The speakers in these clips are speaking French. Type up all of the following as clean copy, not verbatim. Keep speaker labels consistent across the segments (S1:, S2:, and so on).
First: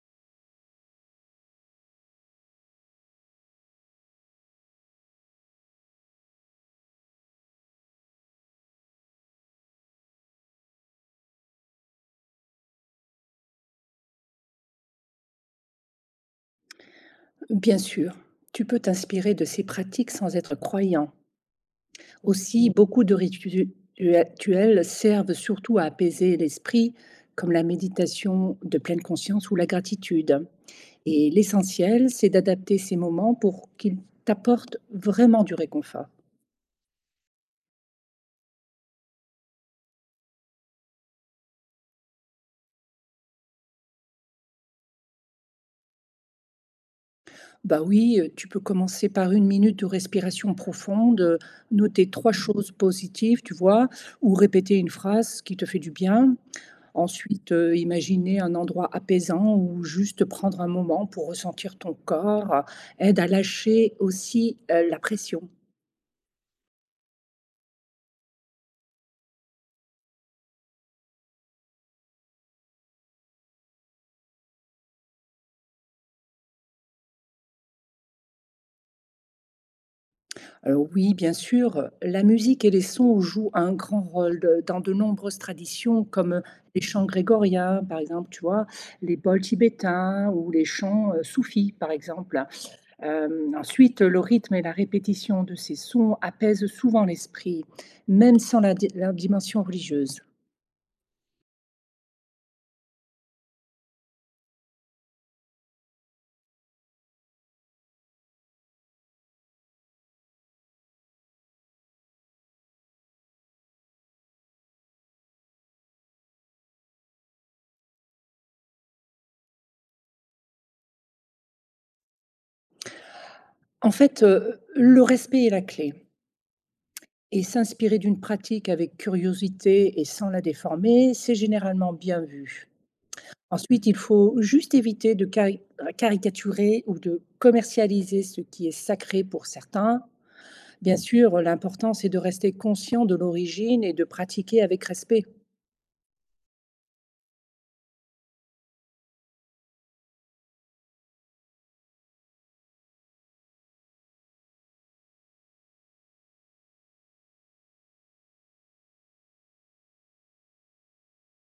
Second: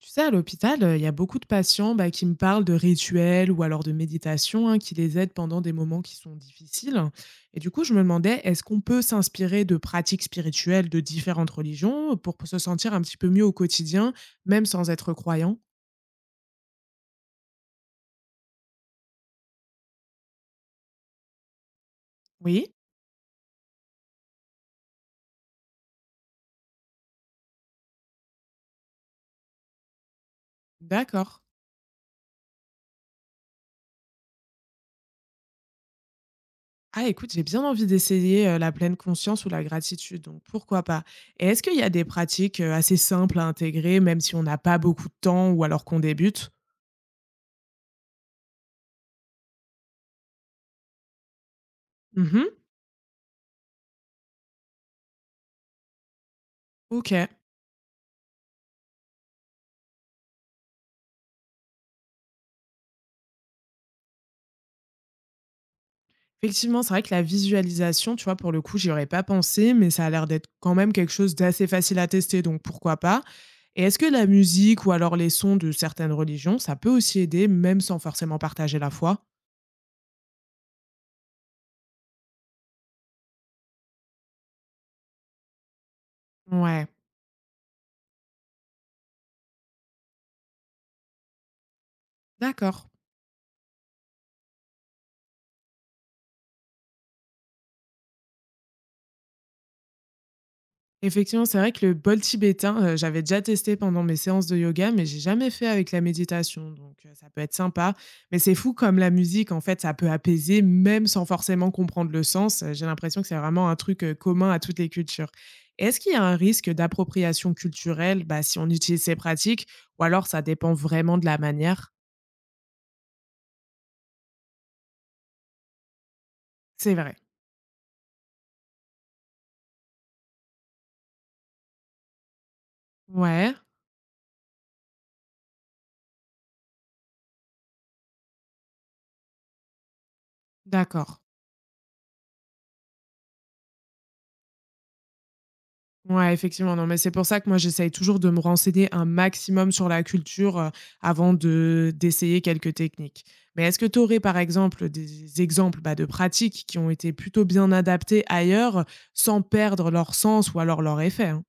S1: Tu sais, à l'hôpital, il y a beaucoup de patients, bah, qui me parlent de rituels ou alors de méditation, hein, qui les aident pendant des moments qui sont difficiles. Et du coup, je me demandais, est-ce qu'on peut s'inspirer de pratiques spirituelles de différentes religions pour se sentir un petit peu mieux au quotidien, même sans être croyant.
S2: Bien sûr, tu peux t'inspirer de ces pratiques sans être croyant. Aussi,
S1: Oui,
S2: beaucoup de rituels servent surtout à apaiser l'esprit, comme la méditation de pleine conscience ou la gratitude. Et
S1: d'accord.
S2: l'essentiel, c'est d'adapter ces moments pour qu'ils t'apportent vraiment du réconfort.
S1: Ah, écoute, j'ai bien envie d'essayer la pleine conscience ou la gratitude, donc pourquoi pas. Et est-ce qu'il y a des pratiques assez simples à intégrer, même si on n'a pas beaucoup de temps ou alors qu'on débute?
S2: Bah oui, tu peux commencer par une minute de respiration profonde, noter trois
S1: Mhm.
S2: choses positives, tu vois, ou répéter une phrase qui te fait du bien.
S1: Ok.
S2: Ensuite, imaginer un endroit apaisant ou juste prendre un moment pour ressentir ton corps, aide à lâcher aussi, la pression.
S1: Effectivement, c'est vrai que la visualisation, tu vois, pour le coup, j'y aurais pas pensé, mais ça a l'air d'être quand même quelque chose d'assez facile à tester, donc pourquoi pas. Et est-ce que la musique ou alors les sons de certaines religions, ça peut aussi aider, même sans forcément partager la foi?
S2: Alors oui, bien sûr, la musique et les sons jouent un grand rôle de dans de nombreuses traditions comme les
S1: Ouais,
S2: chants grégoriens, par exemple, tu vois? Les bols tibétains ou les chants, soufis, par exemple.
S1: d'accord.
S2: Ensuite, le rythme et la répétition de ces sons apaisent souvent l'esprit, même sans la dimension religieuse.
S1: Effectivement, c'est vrai que le bol tibétain, j'avais déjà testé pendant mes séances de yoga, mais j'ai jamais fait avec la méditation, donc ça peut être sympa. Mais c'est fou comme la musique, en fait, ça peut apaiser même sans forcément comprendre le sens. J'ai l'impression que c'est vraiment un truc, commun à toutes les cultures. Est-ce qu'il y a un risque d'appropriation culturelle, bah, si on utilise ces pratiques ou alors ça dépend vraiment de la manière?
S2: En fait, le respect est la clé,
S1: C'est vrai.
S2: et s'inspirer d'une pratique avec curiosité et sans la déformer, c'est généralement bien vu.
S1: Ouais,
S2: Ensuite, il faut juste éviter de caricaturer ou de commercialiser ce qui est sacré pour certains. Bien
S1: d'accord.
S2: sûr, l'important, c'est de rester conscient de l'origine et de pratiquer avec respect.
S1: Ouais, effectivement, non, mais c'est pour ça que moi j'essaye toujours de me renseigner un maximum sur la culture, avant de d'essayer quelques techniques. Mais est-ce que tu aurais par exemple des exemples, bah, de pratiques qui ont été plutôt bien adaptées ailleurs, sans perdre leur sens ou alors leur effet, hein?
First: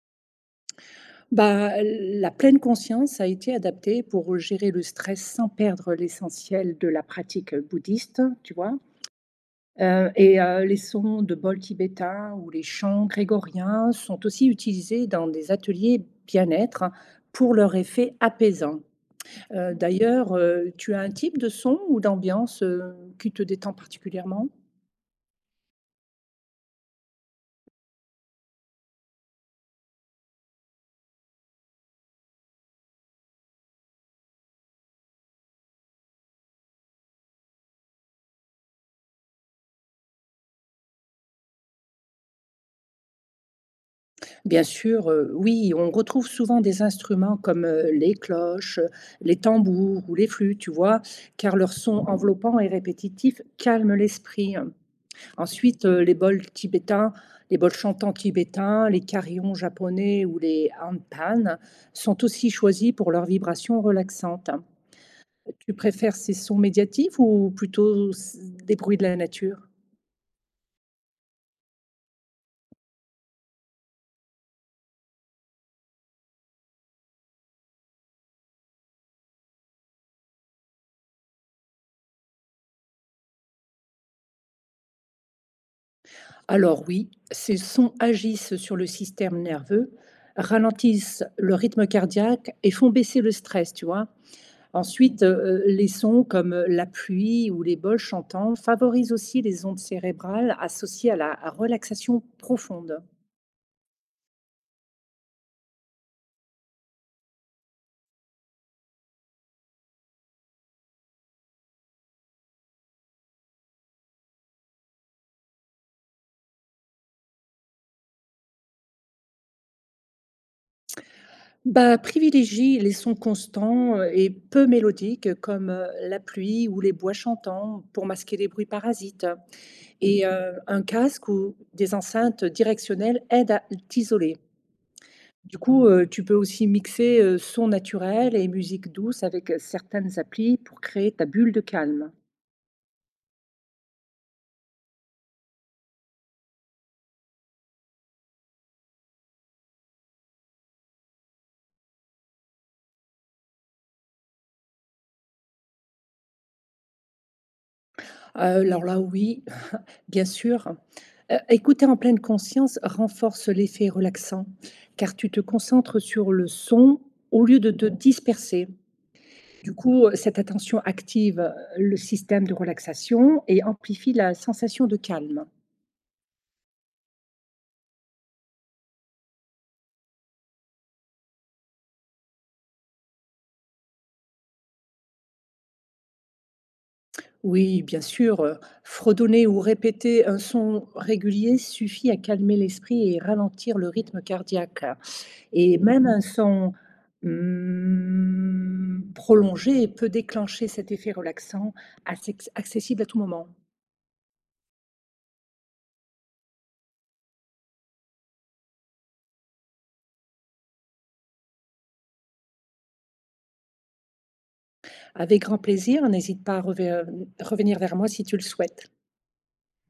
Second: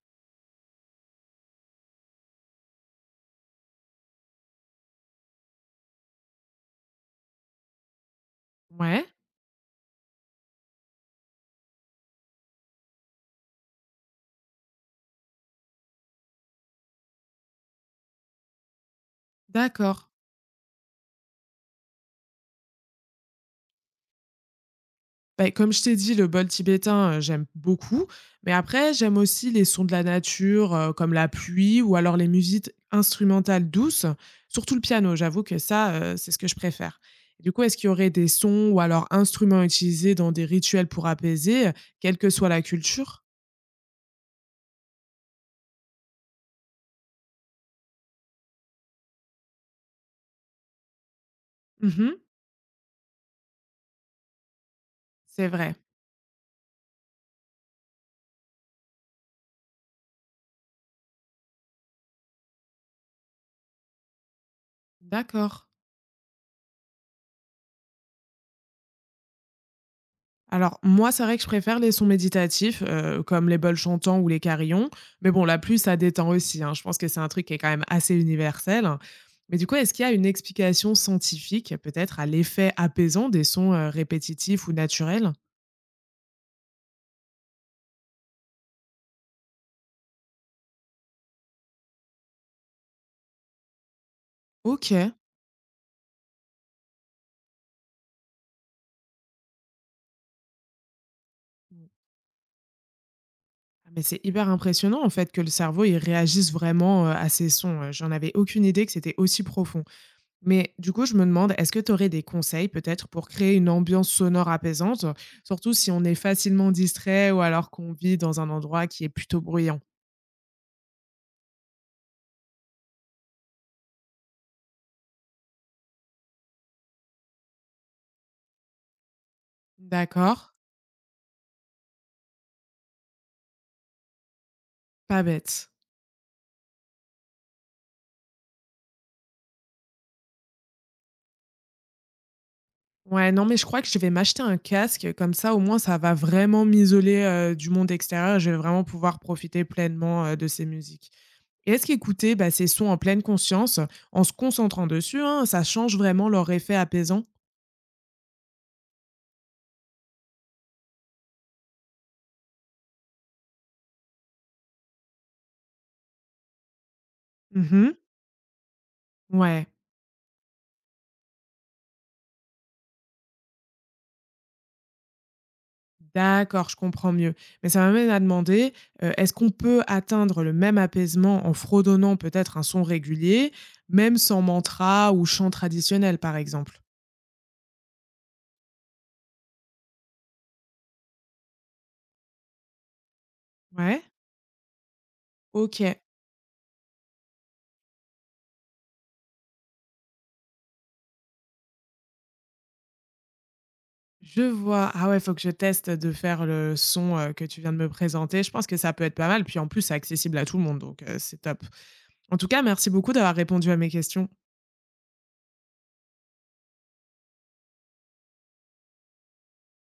S2: Bah, la pleine conscience a été adaptée pour gérer le stress sans perdre l'essentiel de la pratique bouddhiste, tu vois?
S1: Ouais,
S2: Et les sons de bols tibétains ou les chants grégoriens sont aussi utilisés dans des ateliers bien-être pour leur effet apaisant.
S1: d'accord.
S2: D'ailleurs, tu as un type de son ou d'ambiance, qui te détend particulièrement?
S1: Beh, comme je t'ai dit, le bol tibétain, j'aime beaucoup, mais après j'aime aussi les sons de la nature, comme la pluie ou alors les musiques instrumentales douces, surtout le piano. J'avoue que ça, c'est ce que je préfère. Du coup, est-ce qu'il y aurait des sons ou alors instruments utilisés dans des rituels pour apaiser, quelle que soit la culture?
S2: Bien sûr, oui, on retrouve souvent des instruments comme, les cloches, les tambours ou les flûtes, tu vois? Car leur son
S1: Mmh.
S2: enveloppant et répétitif calme l'esprit.
S1: C'est vrai.
S2: Ensuite, les bols tibétains, les bols chantants tibétains, les carillons japonais ou les handpan sont aussi choisis pour leurs vibrations relaxantes.
S1: D'accord.
S2: Tu préfères ces sons médiatifs ou plutôt s des bruits de la nature?
S1: Alors moi, c'est vrai que je préfère les sons méditatifs, comme les bols chantants ou les carillons, mais bon, la pluie, ça détend aussi, hein. Je pense que c'est un truc qui est quand même assez universel. Mais du coup, est-ce qu'il y a une explication scientifique, peut-être, à l'effet apaisant des sons, répétitifs ou naturels?
S2: Alors oui, ces sons agissent sur le système nerveux, ralentissent le rythme cardiaque et font baisser le stress, tu vois?
S1: OK.
S2: Ensuite, les sons comme la pluie ou les bols chantants favorisent aussi les ondes cérébrales associées à la relaxation profonde.
S1: Ah mais c'est hyper impressionnant, en fait, que le cerveau, il réagisse vraiment, à ces sons. J'en avais aucune idée que c'était aussi profond. Mais du coup, je me demande, est-ce que tu aurais des conseils peut-être pour créer une ambiance sonore apaisante, surtout si on est facilement distrait ou alors qu'on vit dans un endroit qui est plutôt bruyant?
S2: Bah, privilégie les sons constants, et peu mélodiques comme, la pluie ou les bois chantants pour masquer les bruits parasites, et
S1: D'accord,
S2: un casque ou des enceintes directionnelles aident à t'isoler.
S1: pas
S2: Du
S1: bête.
S2: coup, tu peux aussi mixer, sons naturels et musique douce avec certaines applis pour créer ta bulle de calme.
S1: Ouais, non, mais je crois que je vais m'acheter un casque, comme ça au moins ça va vraiment m'isoler du monde extérieur, je vais vraiment pouvoir profiter pleinement de ces musiques. Et est-ce qu'écouter, bah, ces sons en pleine conscience, en se concentrant dessus, hein, ça change vraiment leur effet apaisant?
S2: Heu, alors là, oui, bien sûr. Écouter en pleine conscience renforce l'effet relaxant, car tu te concentres sur le son au lieu de te
S1: Mhm.
S2: disperser.
S1: Ouais.
S2: Du coup, cette attention active, le système de relaxation et amplifie la sensation de calme.
S1: D'accord, je comprends mieux. Mais ça m'amène à demander, est-ce qu'on peut atteindre le même apaisement en fredonnant peut-être un son régulier, même sans mantra ou chant traditionnel, par exemple?
S2: Oui, bien sûr, fredonner ou répéter un son régulier suffit à calmer l'esprit et ralentir le
S1: Ouais?
S2: rythme cardiaque. Et
S1: OK,
S2: même un son, mmh, prolongé peut déclencher cet effet relaxant, accex accessible à tout moment.
S1: je vois. Ah ouais, faut que je teste de faire le son, que tu viens de me présenter. Je pense que ça peut être pas mal, puis en plus, c'est accessible à tout le monde, donc c'est top. En tout cas, merci beaucoup d'avoir répondu à mes questions.
S2: Avec grand plaisir, n'hésite pas à revenir vers moi si tu le souhaites.